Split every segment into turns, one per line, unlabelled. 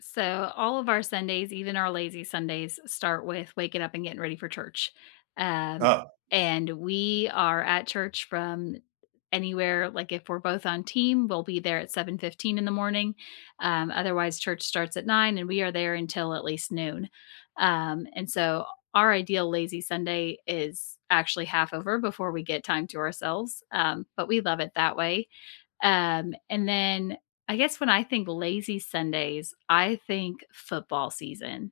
So, all of our Sundays, even our lazy Sundays, start with waking up and getting ready for church. Um,
Uh.
and we are at church from anywhere, like, if we're both on team, we'll be there at 7:15 in the morning, um, otherwise, church starts at 9 and we are there until at least noon. Um, and so, our ideal lazy Sunday is actually half over before we get time to ourselves, um, but we love it that way. Um, and then I guess when I think lazy Sundays, I think football season.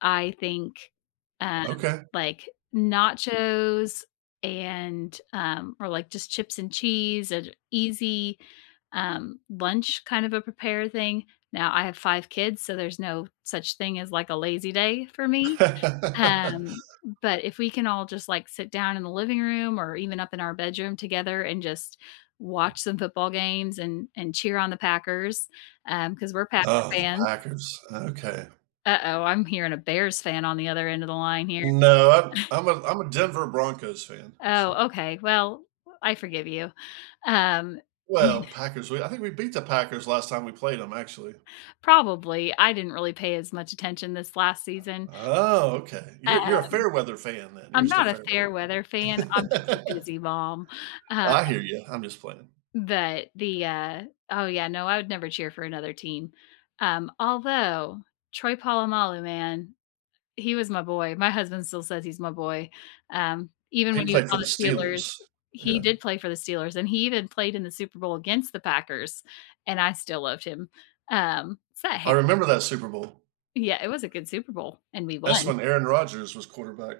I think, uh,
Okay.
like, nachos and, um or, like, just chips and cheese and easy, um, lunch kind of a prepared thing. Now I have 5 kids, so, there's no such thing as, like, a lazy day for me. Um, but if we can all just, like, sit down in the living room or even up in our bedroom together and just watch some football games and and cheer on the Packers, um, 'cause we're Packer
Oh, the
fans.
Packers, okay.
Uh-oh, I'm hearing a Bears fan on the other end of the line here.
No, I'm I'm a I'm a Denver Broncos fan, so
Oh, okay, well, I forgive you, um
Well,
[unintelligible]
Packers, we I think we beat the Packers last time we played 'em, actually.
Probably I didn't really pay as much attention this last season
Oh, okay. You're
um
you're a fair weather fan then, you're
I'm
just a
not a
fair weather
fair weather fan. I'm just a
fan.
busy mom, um
I hear ya, I'm just playing.
But the, uh, oh yeah, no, I would never cheer for another team, um, although Troy Polamalu, man, eh, he was my boy, my husband still says "He's my boy," um, even
He
when he was
played for
on
the
the Steelers,
Steelers,
he
yeah.
did play for the Steelers and he even played in the Super Bowl against the Packers, and I still loved him, um, it's that
I
hair.
remember that Super Bowl.
Yeah, it was a good Super Bowl, and we
That's
won.
when Aaron Rodgers was quarterback.